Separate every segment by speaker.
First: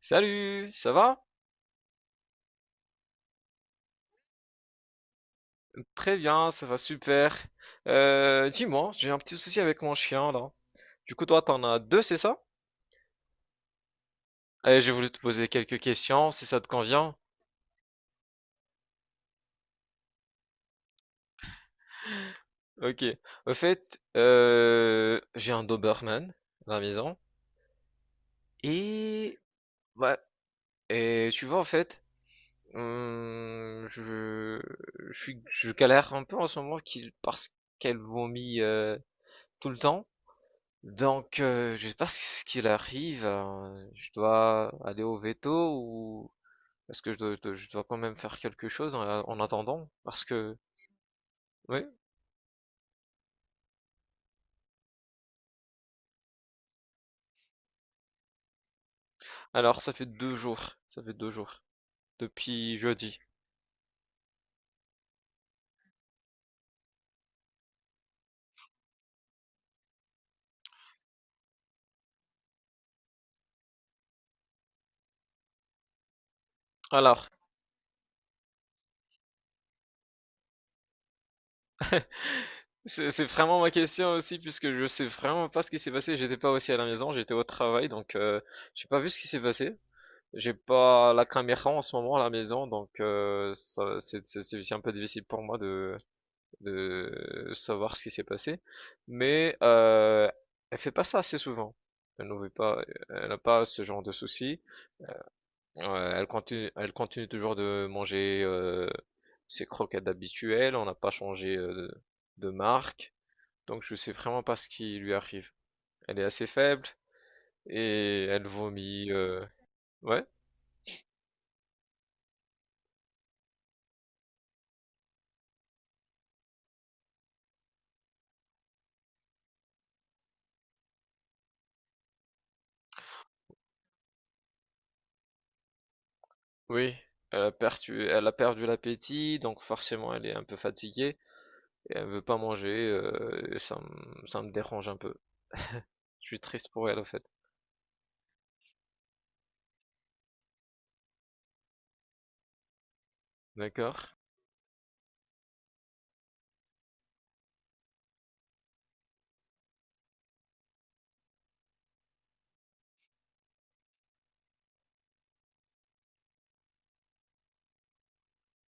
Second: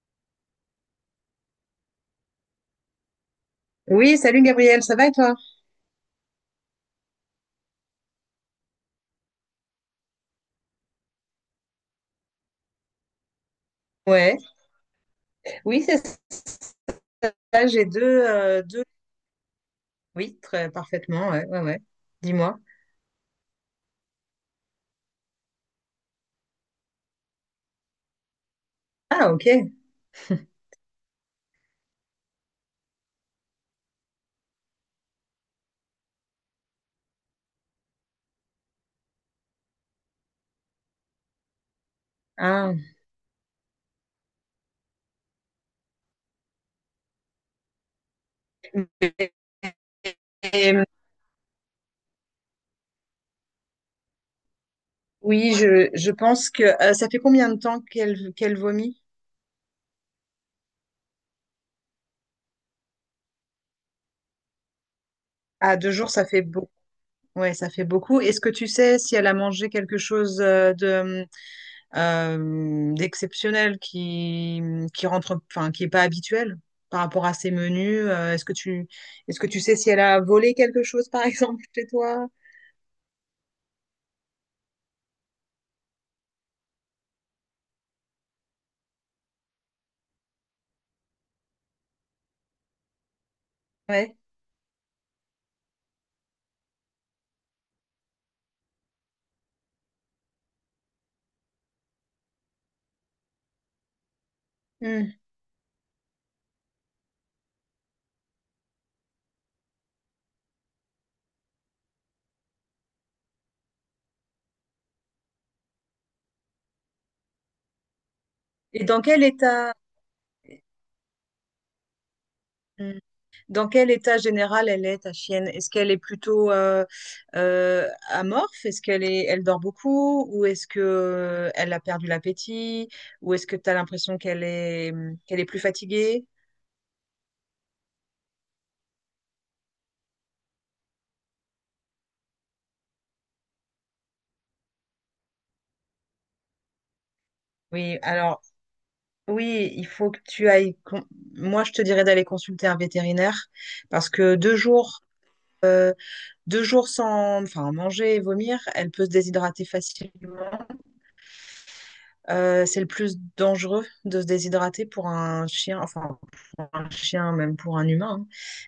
Speaker 1: Salut, ça va?
Speaker 2: Oui, salut Gabriel, ça va et toi?
Speaker 1: Très bien, ça va super. Dis-moi, j'ai un petit souci avec mon chien là. Du coup, toi, t'en as deux, c'est ça?
Speaker 2: Ouais,
Speaker 1: Allez, j'ai voulu te poser quelques
Speaker 2: oui, c'est
Speaker 1: questions, si ça te convient.
Speaker 2: ça, j'ai deux, deux, oui, très parfaitement, ouais, ouais, ouais. Dis-moi.
Speaker 1: Ok. Au fait, j'ai un Doberman à la maison.
Speaker 2: Ah,
Speaker 1: Et
Speaker 2: ok.
Speaker 1: ouais, et tu vois en fait, hum, je, je galère un peu en ce moment parce qu'elle vomit tout le temps. Donc, je sais pas ce qu'il
Speaker 2: Ah.
Speaker 1: arrive. Je dois aller au veto ou est-ce que je dois quand même faire quelque chose en,
Speaker 2: Et,
Speaker 1: en attendant? Parce que
Speaker 2: et-
Speaker 1: oui.
Speaker 2: oui, je pense que ça fait combien de temps qu'elle vomit?
Speaker 1: Alors, ça fait deux jours. Ça fait deux jours depuis jeudi.
Speaker 2: Ah, deux jours, ça fait beaucoup. Ouais, ça fait beaucoup. Est-ce que tu sais si elle a mangé quelque chose de d'exceptionnel qui rentre, enfin qui est pas habituel par rapport
Speaker 1: Alors,
Speaker 2: à ses menus. Est-ce que tu sais si elle a volé quelque chose par exemple chez toi?
Speaker 1: c'est vraiment ma question aussi puisque je sais vraiment pas ce qui s'est passé. J'étais pas aussi à la maison. J'étais au travail, donc j'ai pas vu ce qui s'est passé. J'ai pas la caméra en ce moment à la maison, donc
Speaker 2: Ouais.
Speaker 1: c'est un peu difficile pour moi de savoir ce qui s'est passé, mais elle fait pas ça assez souvent. Elle n'en veut pas, elle n'a pas ce genre de soucis.
Speaker 2: Hmm.
Speaker 1: Elle continue, elle continue toujours de manger ses croquettes habituelles. On n'a pas changé de, marque, donc je sais vraiment pas ce qui lui arrive. Elle est assez faible et elle
Speaker 2: Et dans
Speaker 1: vomit.
Speaker 2: quel état
Speaker 1: Ouais,
Speaker 2: Hmm. Dans quel état général elle est, ta chienne? Est-ce qu'elle est plutôt amorphe? Est-ce qu'elle est elle dort beaucoup ou est-ce que elle a perdu l'appétit ou est-ce que tu as l'impression qu'elle est, hmm, qu'elle est plus fatiguée?
Speaker 1: oui. Elle a perdu l'appétit, donc forcément elle est un peu fatiguée et elle veut pas manger. Et ça me dérange un peu. Je suis triste pour elle, en fait.
Speaker 2: Oui, alors. Oui, il faut que tu ailles. Moi, je te dirais d'aller consulter un vétérinaire parce
Speaker 1: D'accord.
Speaker 2: que euh, deux jours sans, enfin, manger et vomir, elle peut se déshydrater facilement. C'est le plus dangereux de se déshydrater pour un chien, enfin pour un chien, même pour un humain, hein.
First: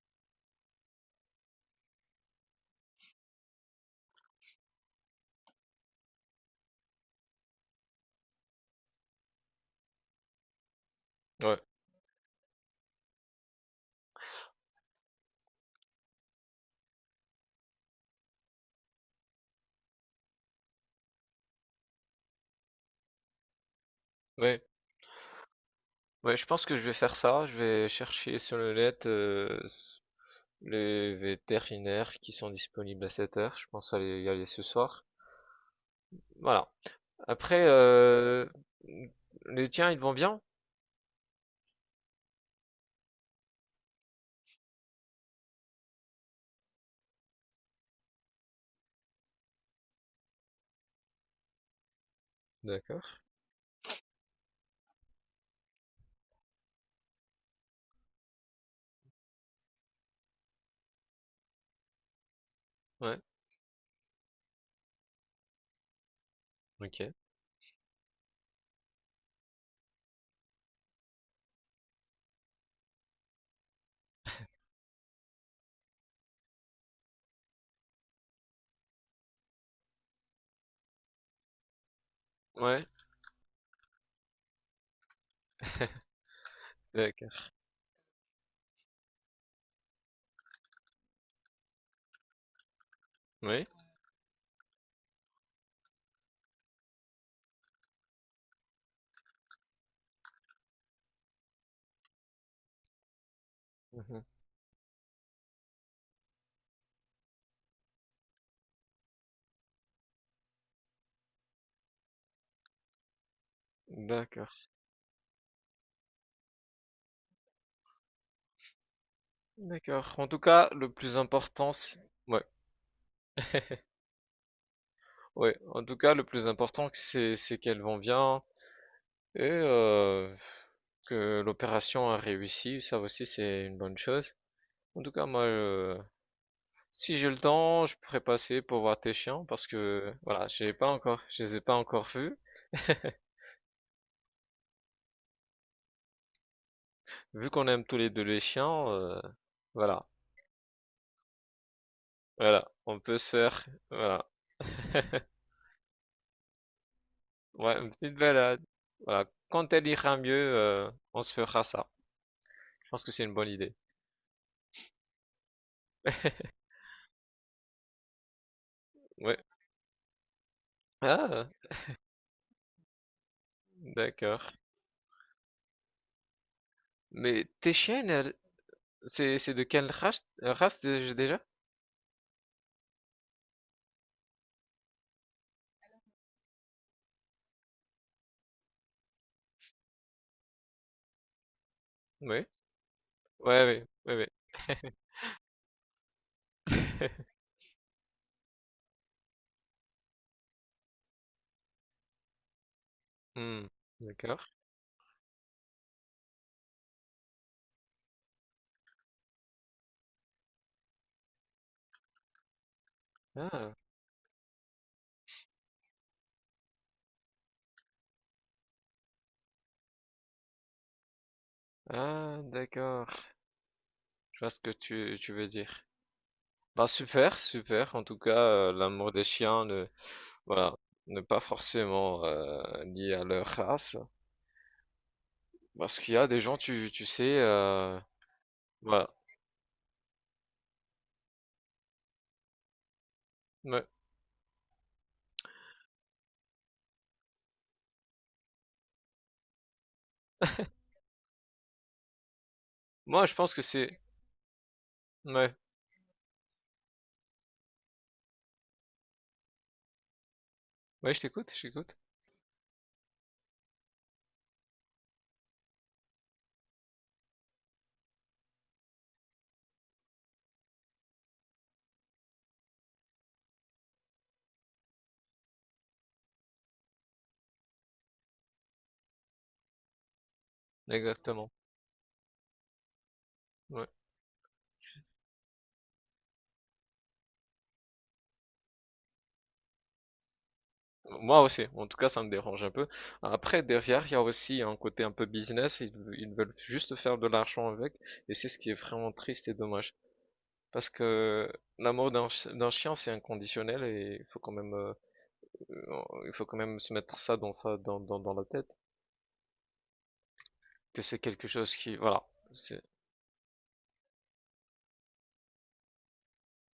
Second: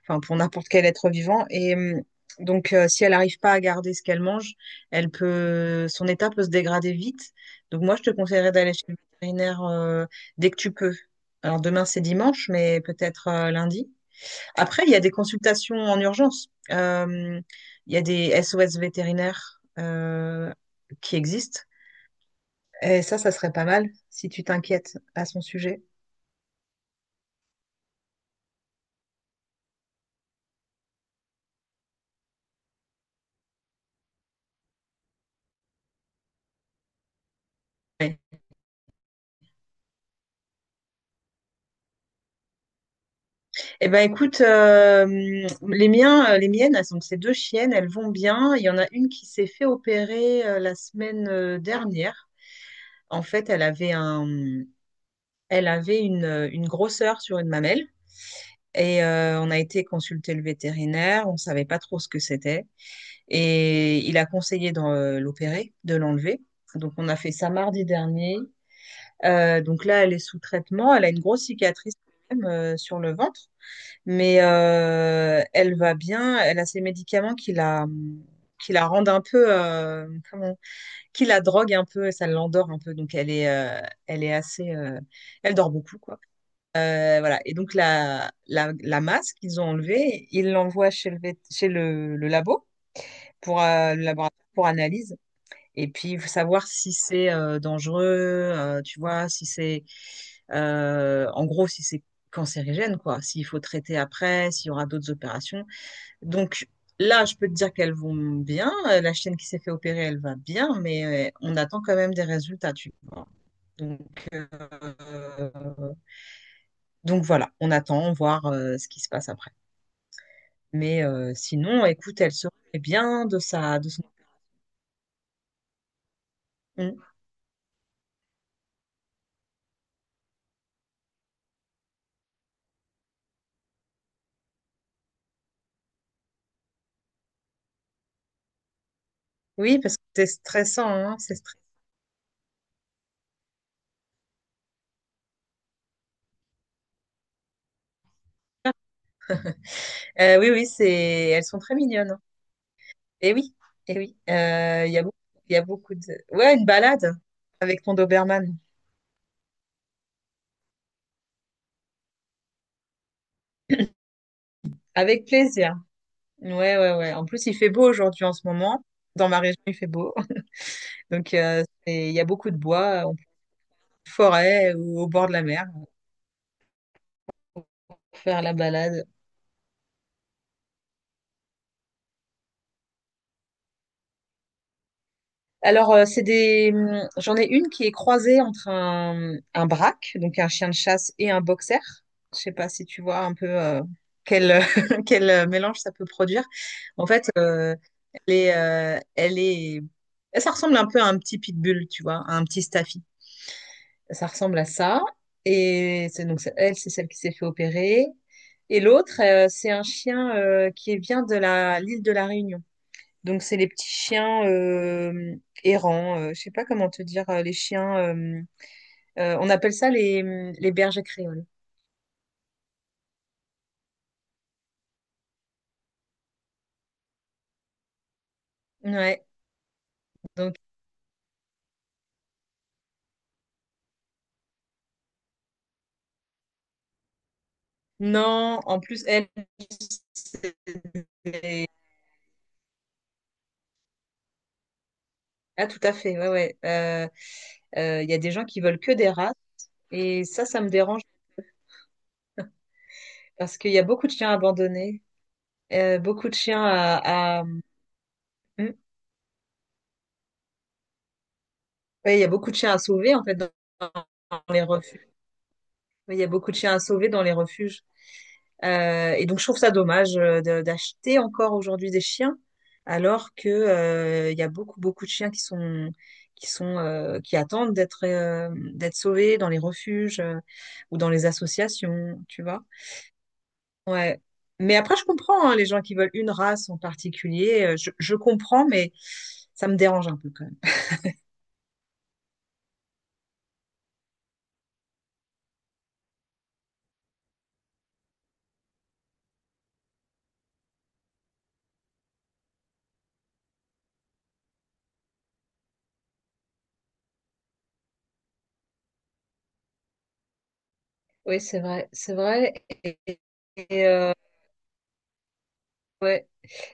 Speaker 2: Enfin, pour n'importe quel être vivant. Et, donc, si elle n'arrive pas à garder ce qu'elle mange, son état peut se dégrader vite. Donc, moi, je te conseillerais d'aller chez le vétérinaire dès que tu peux.
Speaker 1: Ouais,
Speaker 2: Alors, demain, c'est dimanche, mais peut-être lundi. Après, il y a des consultations en urgence. Il y a des SOS vétérinaires qui existent. Et ça serait pas mal si tu
Speaker 1: ouais,
Speaker 2: t'inquiètes à son sujet.
Speaker 1: ouais, je pense que je vais faire ça. Je vais chercher sur le net les vétérinaires qui sont disponibles à cette heure. Je pense aller y aller ce soir. Voilà. Après, les tiens, ils vont bien?
Speaker 2: Eh ben, écoute, les miens, les miennes, elles sont ces deux chiennes, elles vont bien. Il y en a une qui s'est fait opérer la semaine dernière.
Speaker 1: D'accord.
Speaker 2: En fait, elle avait une grosseur sur une mamelle. Et on a été consulter le vétérinaire, on savait pas trop ce que c'était.
Speaker 1: Ouais.
Speaker 2: Et il a conseillé de l'opérer, de l'enlever. Donc on
Speaker 1: Ok.
Speaker 2: a fait ça mardi dernier. Donc là, elle est sous traitement. Elle a une grosse cicatrice quand même, sur le ventre, mais elle va bien. Elle a ses médicaments qui la rendent un peu, qui la drogue un peu, et ça l'endort un
Speaker 1: Ouais.
Speaker 2: peu. Donc elle est assez, elle dort beaucoup quoi. Voilà.
Speaker 1: D'accord.
Speaker 2: Et donc la masse qu'ils ont enlevée, ils l'envoient chez chez le labo pour
Speaker 1: Oui.
Speaker 2: le laboratoire pour analyse. Et puis, il faut savoir si c'est dangereux, tu vois, si c'est, en gros, si c'est cancérigène, quoi, s'il faut traiter
Speaker 1: Mhm.
Speaker 2: après, s'il y aura d'autres opérations. Donc, là, je peux te dire qu'elles vont bien. La chienne qui s'est fait opérer, elle va bien, mais on attend quand même des résultats, tu vois. Donc,
Speaker 1: D'accord.
Speaker 2: euh, donc voilà, on attend voir ce qui se passe après.
Speaker 1: D'accord. En tout cas, le
Speaker 2: Mais
Speaker 1: plus important,
Speaker 2: sinon,
Speaker 1: c'est...
Speaker 2: écoute, elle
Speaker 1: Ouais.
Speaker 2: se remet bien de de son.
Speaker 1: Ouais. En tout cas, le plus important,
Speaker 2: Mm.
Speaker 1: c'est qu'elles vont bien. Et que l'opération a réussi, ça aussi c'est une bonne chose. En tout cas, moi, si j'ai le temps, je pourrais passer pour voir tes chiens parce
Speaker 2: Oui, parce que
Speaker 1: que
Speaker 2: c'est
Speaker 1: voilà, j'ai
Speaker 2: stressant,
Speaker 1: pas
Speaker 2: hein,
Speaker 1: encore,
Speaker 2: c'est.
Speaker 1: je les ai pas encore vus. Vu qu'on aime tous les deux les chiens, voilà,
Speaker 2: Oui, oui, c'est, elles sont très mignonnes.
Speaker 1: voilà, on peut se
Speaker 2: Et oui,
Speaker 1: faire,
Speaker 2: et oui.
Speaker 1: voilà,
Speaker 2: Il y a beaucoup, il y a beaucoup de. Ouais, une balade
Speaker 1: ouais,
Speaker 2: avec
Speaker 1: une
Speaker 2: ton
Speaker 1: petite
Speaker 2: Doberman.
Speaker 1: balade. Voilà, quand elle ira mieux, on se fera ça. Je pense que c'est une bonne idée.
Speaker 2: Avec plaisir. Ouais, ouais, ouais. En plus, il fait beau aujourd'hui en ce moment. Dans
Speaker 1: Ouais.
Speaker 2: ma région, il fait beau. Donc,
Speaker 1: Ah,
Speaker 2: il y a beaucoup de bois,
Speaker 1: d'accord.
Speaker 2: forêt ou au bord de la mer.
Speaker 1: Mais tes chiennes,
Speaker 2: Faire la balade.
Speaker 1: c'est de quelle race, déjà?
Speaker 2: Alors, c'est des. J'en ai une qui est croisée entre un braque, donc un chien de chasse, et un boxer. Je
Speaker 1: Oui.
Speaker 2: sais pas si tu vois un peu
Speaker 1: Ouais, ouais, ouais, ouais.
Speaker 2: quel, quel mélange ça peut produire. En fait, elle est. Ça ressemble un peu à un petit pitbull, tu vois, à un petit staffy.
Speaker 1: Hmm,
Speaker 2: Ça
Speaker 1: d'accord.
Speaker 2: ressemble à ça. Et elle, c'est celle qui s'est fait opérer. Et l'autre, c'est un chien qui vient de la l'île de la Réunion. Donc, c'est les
Speaker 1: Ah,
Speaker 2: petits chiens errants. Je sais pas comment te dire, les chiens. On appelle ça les bergers créoles.
Speaker 1: ah, d'accord. Je vois ce que tu veux dire. Bah super, super. En tout cas, l'amour des
Speaker 2: Ouais.
Speaker 1: chiens ne,
Speaker 2: Donc,
Speaker 1: voilà, n'est pas forcément lié à leur race, parce qu'il y a des gens, tu sais,
Speaker 2: non, en plus,
Speaker 1: voilà.
Speaker 2: elle est...
Speaker 1: Ouais.
Speaker 2: Ah, tout à fait. Ouais, ouais. Il y a des gens qui veulent que des races. Et ça me dérange
Speaker 1: Moi, je pense
Speaker 2: parce
Speaker 1: que
Speaker 2: qu'il y a
Speaker 1: c'est,
Speaker 2: beaucoup de chiens abandonnés.
Speaker 1: ouais,
Speaker 2: Beaucoup de chiens hmm.
Speaker 1: ouais, je t'écoute, je t'écoute.
Speaker 2: Ouais, il y a beaucoup de chiens à sauver, en fait, dans les refuges. Ouais, il y a beaucoup de chiens à sauver dans les refuges. Et donc, je trouve ça dommage d'acheter encore aujourd'hui des chiens, alors que il y a beaucoup, beaucoup de chiens qui sont qui attendent d'être d'être sauvés dans les refuges ou dans les
Speaker 1: Exactement.
Speaker 2: associations, tu vois.
Speaker 1: Ouais.
Speaker 2: Ouais. Mais après, je comprends hein, les gens qui veulent une race en particulier. Je comprends, mais ça me dérange un peu quand même.
Speaker 1: Moi aussi, en tout cas, ça me dérange un peu. Après, derrière, il y a aussi un côté un peu business, ils veulent juste faire de l'argent avec, et c'est ce qui est vraiment triste et dommage. Parce que l'amour d'un chien, c'est inconditionnel, et il faut quand même, euh, il faut quand même se mettre ça dans dans la tête, que c'est
Speaker 2: Oui,
Speaker 1: quelque
Speaker 2: c'est
Speaker 1: chose
Speaker 2: vrai,
Speaker 1: qui,
Speaker 2: c'est
Speaker 1: voilà,
Speaker 2: vrai.
Speaker 1: c'est,
Speaker 2: Et, et, euh, ouais.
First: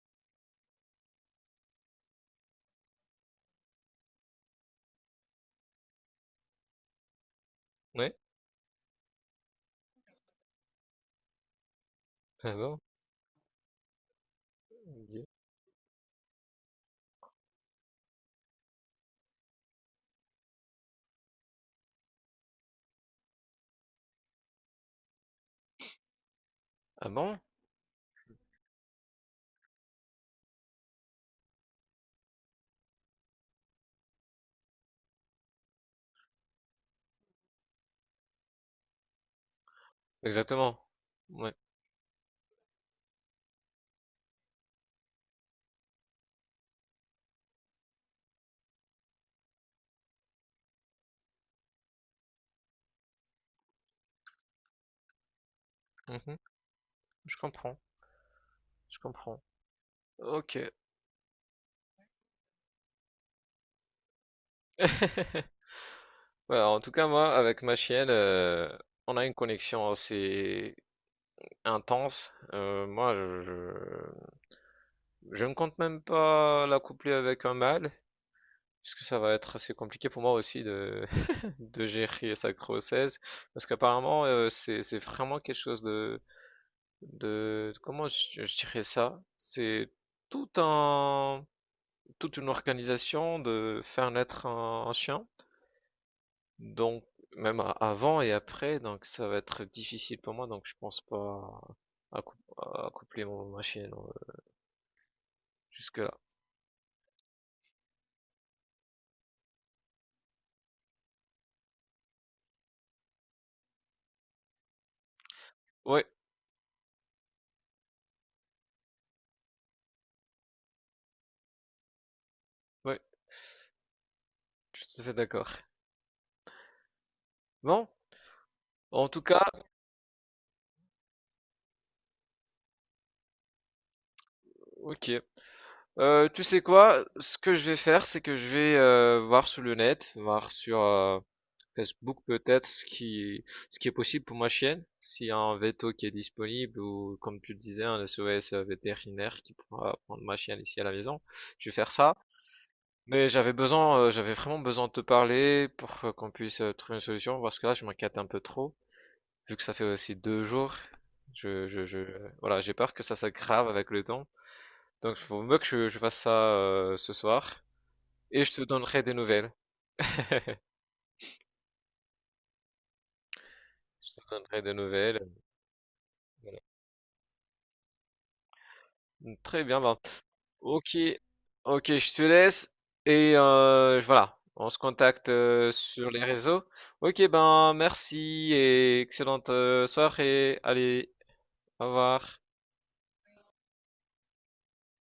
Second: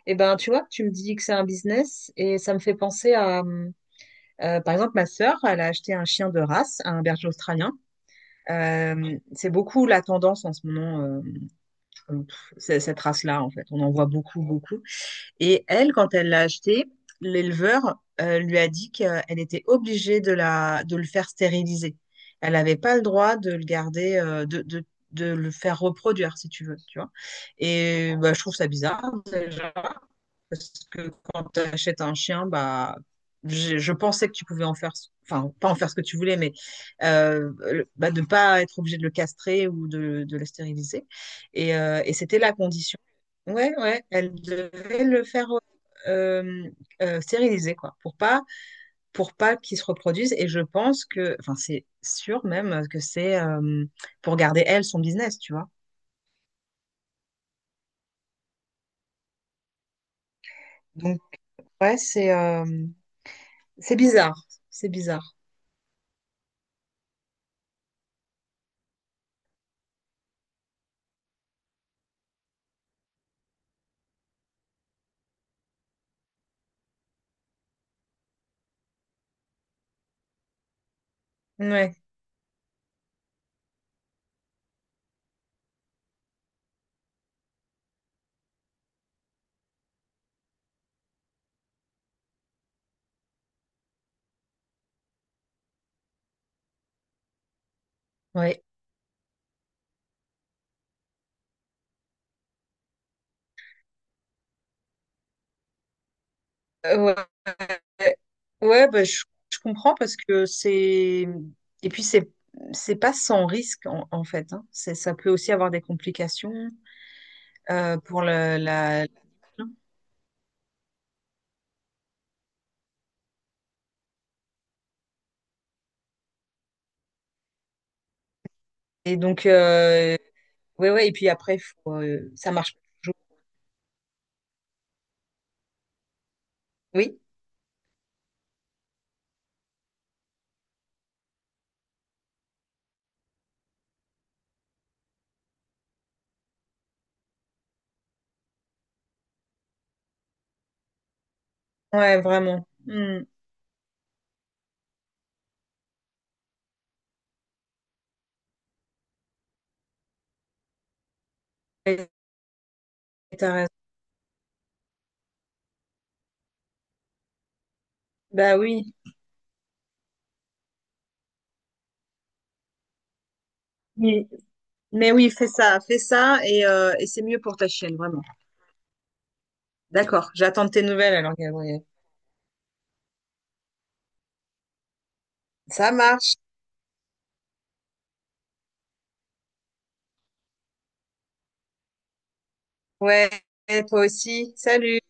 Speaker 2: Et ben, tu vois, tu me dis que c'est un business et ça me fait penser à. Par exemple, ma sœur, elle a acheté un chien de race, un berger australien.
Speaker 1: ouais,
Speaker 2: C'est beaucoup la tendance en ce moment,
Speaker 1: ah bon,
Speaker 2: cette race-là, en fait. On en voit beaucoup, beaucoup. Et elle, quand elle l'a acheté, l'éleveur lui a dit qu'elle était obligée de le faire stériliser. Elle n'avait pas le droit de le garder, de le faire reproduire, si tu veux, tu
Speaker 1: ah
Speaker 2: vois.
Speaker 1: bon,
Speaker 2: Et bah, je trouve ça bizarre, déjà. Parce que quand tu achètes un chien, bah, je pensais que tu pouvais en faire, enfin, pas en faire ce que tu voulais, mais bah, de ne pas être obligé de le castrer ou de le
Speaker 1: exactement.
Speaker 2: stériliser.
Speaker 1: Ouais.
Speaker 2: Et c'était la condition. Ouais, ouais, elle devait le faire euh, stériliser, quoi, pour pas qu'il se reproduise. Et je pense que, enfin, c'est sûr même que c'est pour garder, elle, son business, tu vois.
Speaker 1: Mhm. Je comprends, je comprends. Ok.
Speaker 2: Donc, ouais, c'est bizarre. C'est bizarre.
Speaker 1: Ouais, en tout cas, moi, avec ma chienne, on a une connexion assez intense. Je ne compte même pas la coupler avec un mâle, puisque ça va être assez compliqué pour moi aussi de
Speaker 2: Ouais,
Speaker 1: gérer sa grossesse parce qu'apparemment c'est vraiment quelque chose de comment je dirais ça? C'est tout un toute une organisation de faire naître un chien. Donc même avant et
Speaker 2: ouais.
Speaker 1: après donc ça va être difficile pour moi donc je pense pas à, à coupler mon ma chienne jusque-là.
Speaker 2: Ouais, ouais, bah, je comprends parce que c'est... Et puis, c'est pas sans risque, en fait, hein. C'est, ça peut aussi avoir des
Speaker 1: Ouais,
Speaker 2: complications pour la...
Speaker 1: ouais, je suis tout à fait d'accord. Bon, en
Speaker 2: Et
Speaker 1: tout cas,
Speaker 2: donc, ouais, ouais. Et puis après, faut, ça marche pas toujours.
Speaker 1: OK, tu sais quoi?
Speaker 2: Oui,
Speaker 1: Ce que je vais faire, c'est que je vais voir sur le net, voir sur Facebook peut-être ce qui est possible pour ma chienne, s'il y a un veto qui est disponible ou comme tu le disais un SOS vétérinaire qui pourra prendre ma chienne ici à la maison. Je vais faire ça.
Speaker 2: ouais, vraiment. Hmm.
Speaker 1: Mais j'avais vraiment besoin de te parler pour qu'on puisse trouver une solution parce que là je m'inquiète un peu trop vu que ça fait aussi deux jours. Je, je, je,
Speaker 2: Et
Speaker 1: voilà, j'ai peur que ça
Speaker 2: t'as
Speaker 1: s'aggrave
Speaker 2: raison.
Speaker 1: avec le temps. Donc, il faut mieux que je fasse ça ce soir. Et je
Speaker 2: Bah
Speaker 1: te
Speaker 2: oui.
Speaker 1: donnerai des nouvelles. Je te
Speaker 2: Mais,
Speaker 1: donnerai des
Speaker 2: mais
Speaker 1: nouvelles.
Speaker 2: oui, fais ça, fais ça.
Speaker 1: Voilà.
Speaker 2: Et c'est mieux pour ta chienne, vraiment.
Speaker 1: Mmh, très bien, ben.
Speaker 2: D'accord, j'attends de tes
Speaker 1: Ok,
Speaker 2: nouvelles alors, Gabriel.
Speaker 1: ok, je te laisse. Et voilà, on se contacte
Speaker 2: Ça
Speaker 1: sur les
Speaker 2: marche.
Speaker 1: réseaux. Ok, ben merci et excellente soirée. Allez, au revoir.
Speaker 2: Ouais, toi aussi. Salut.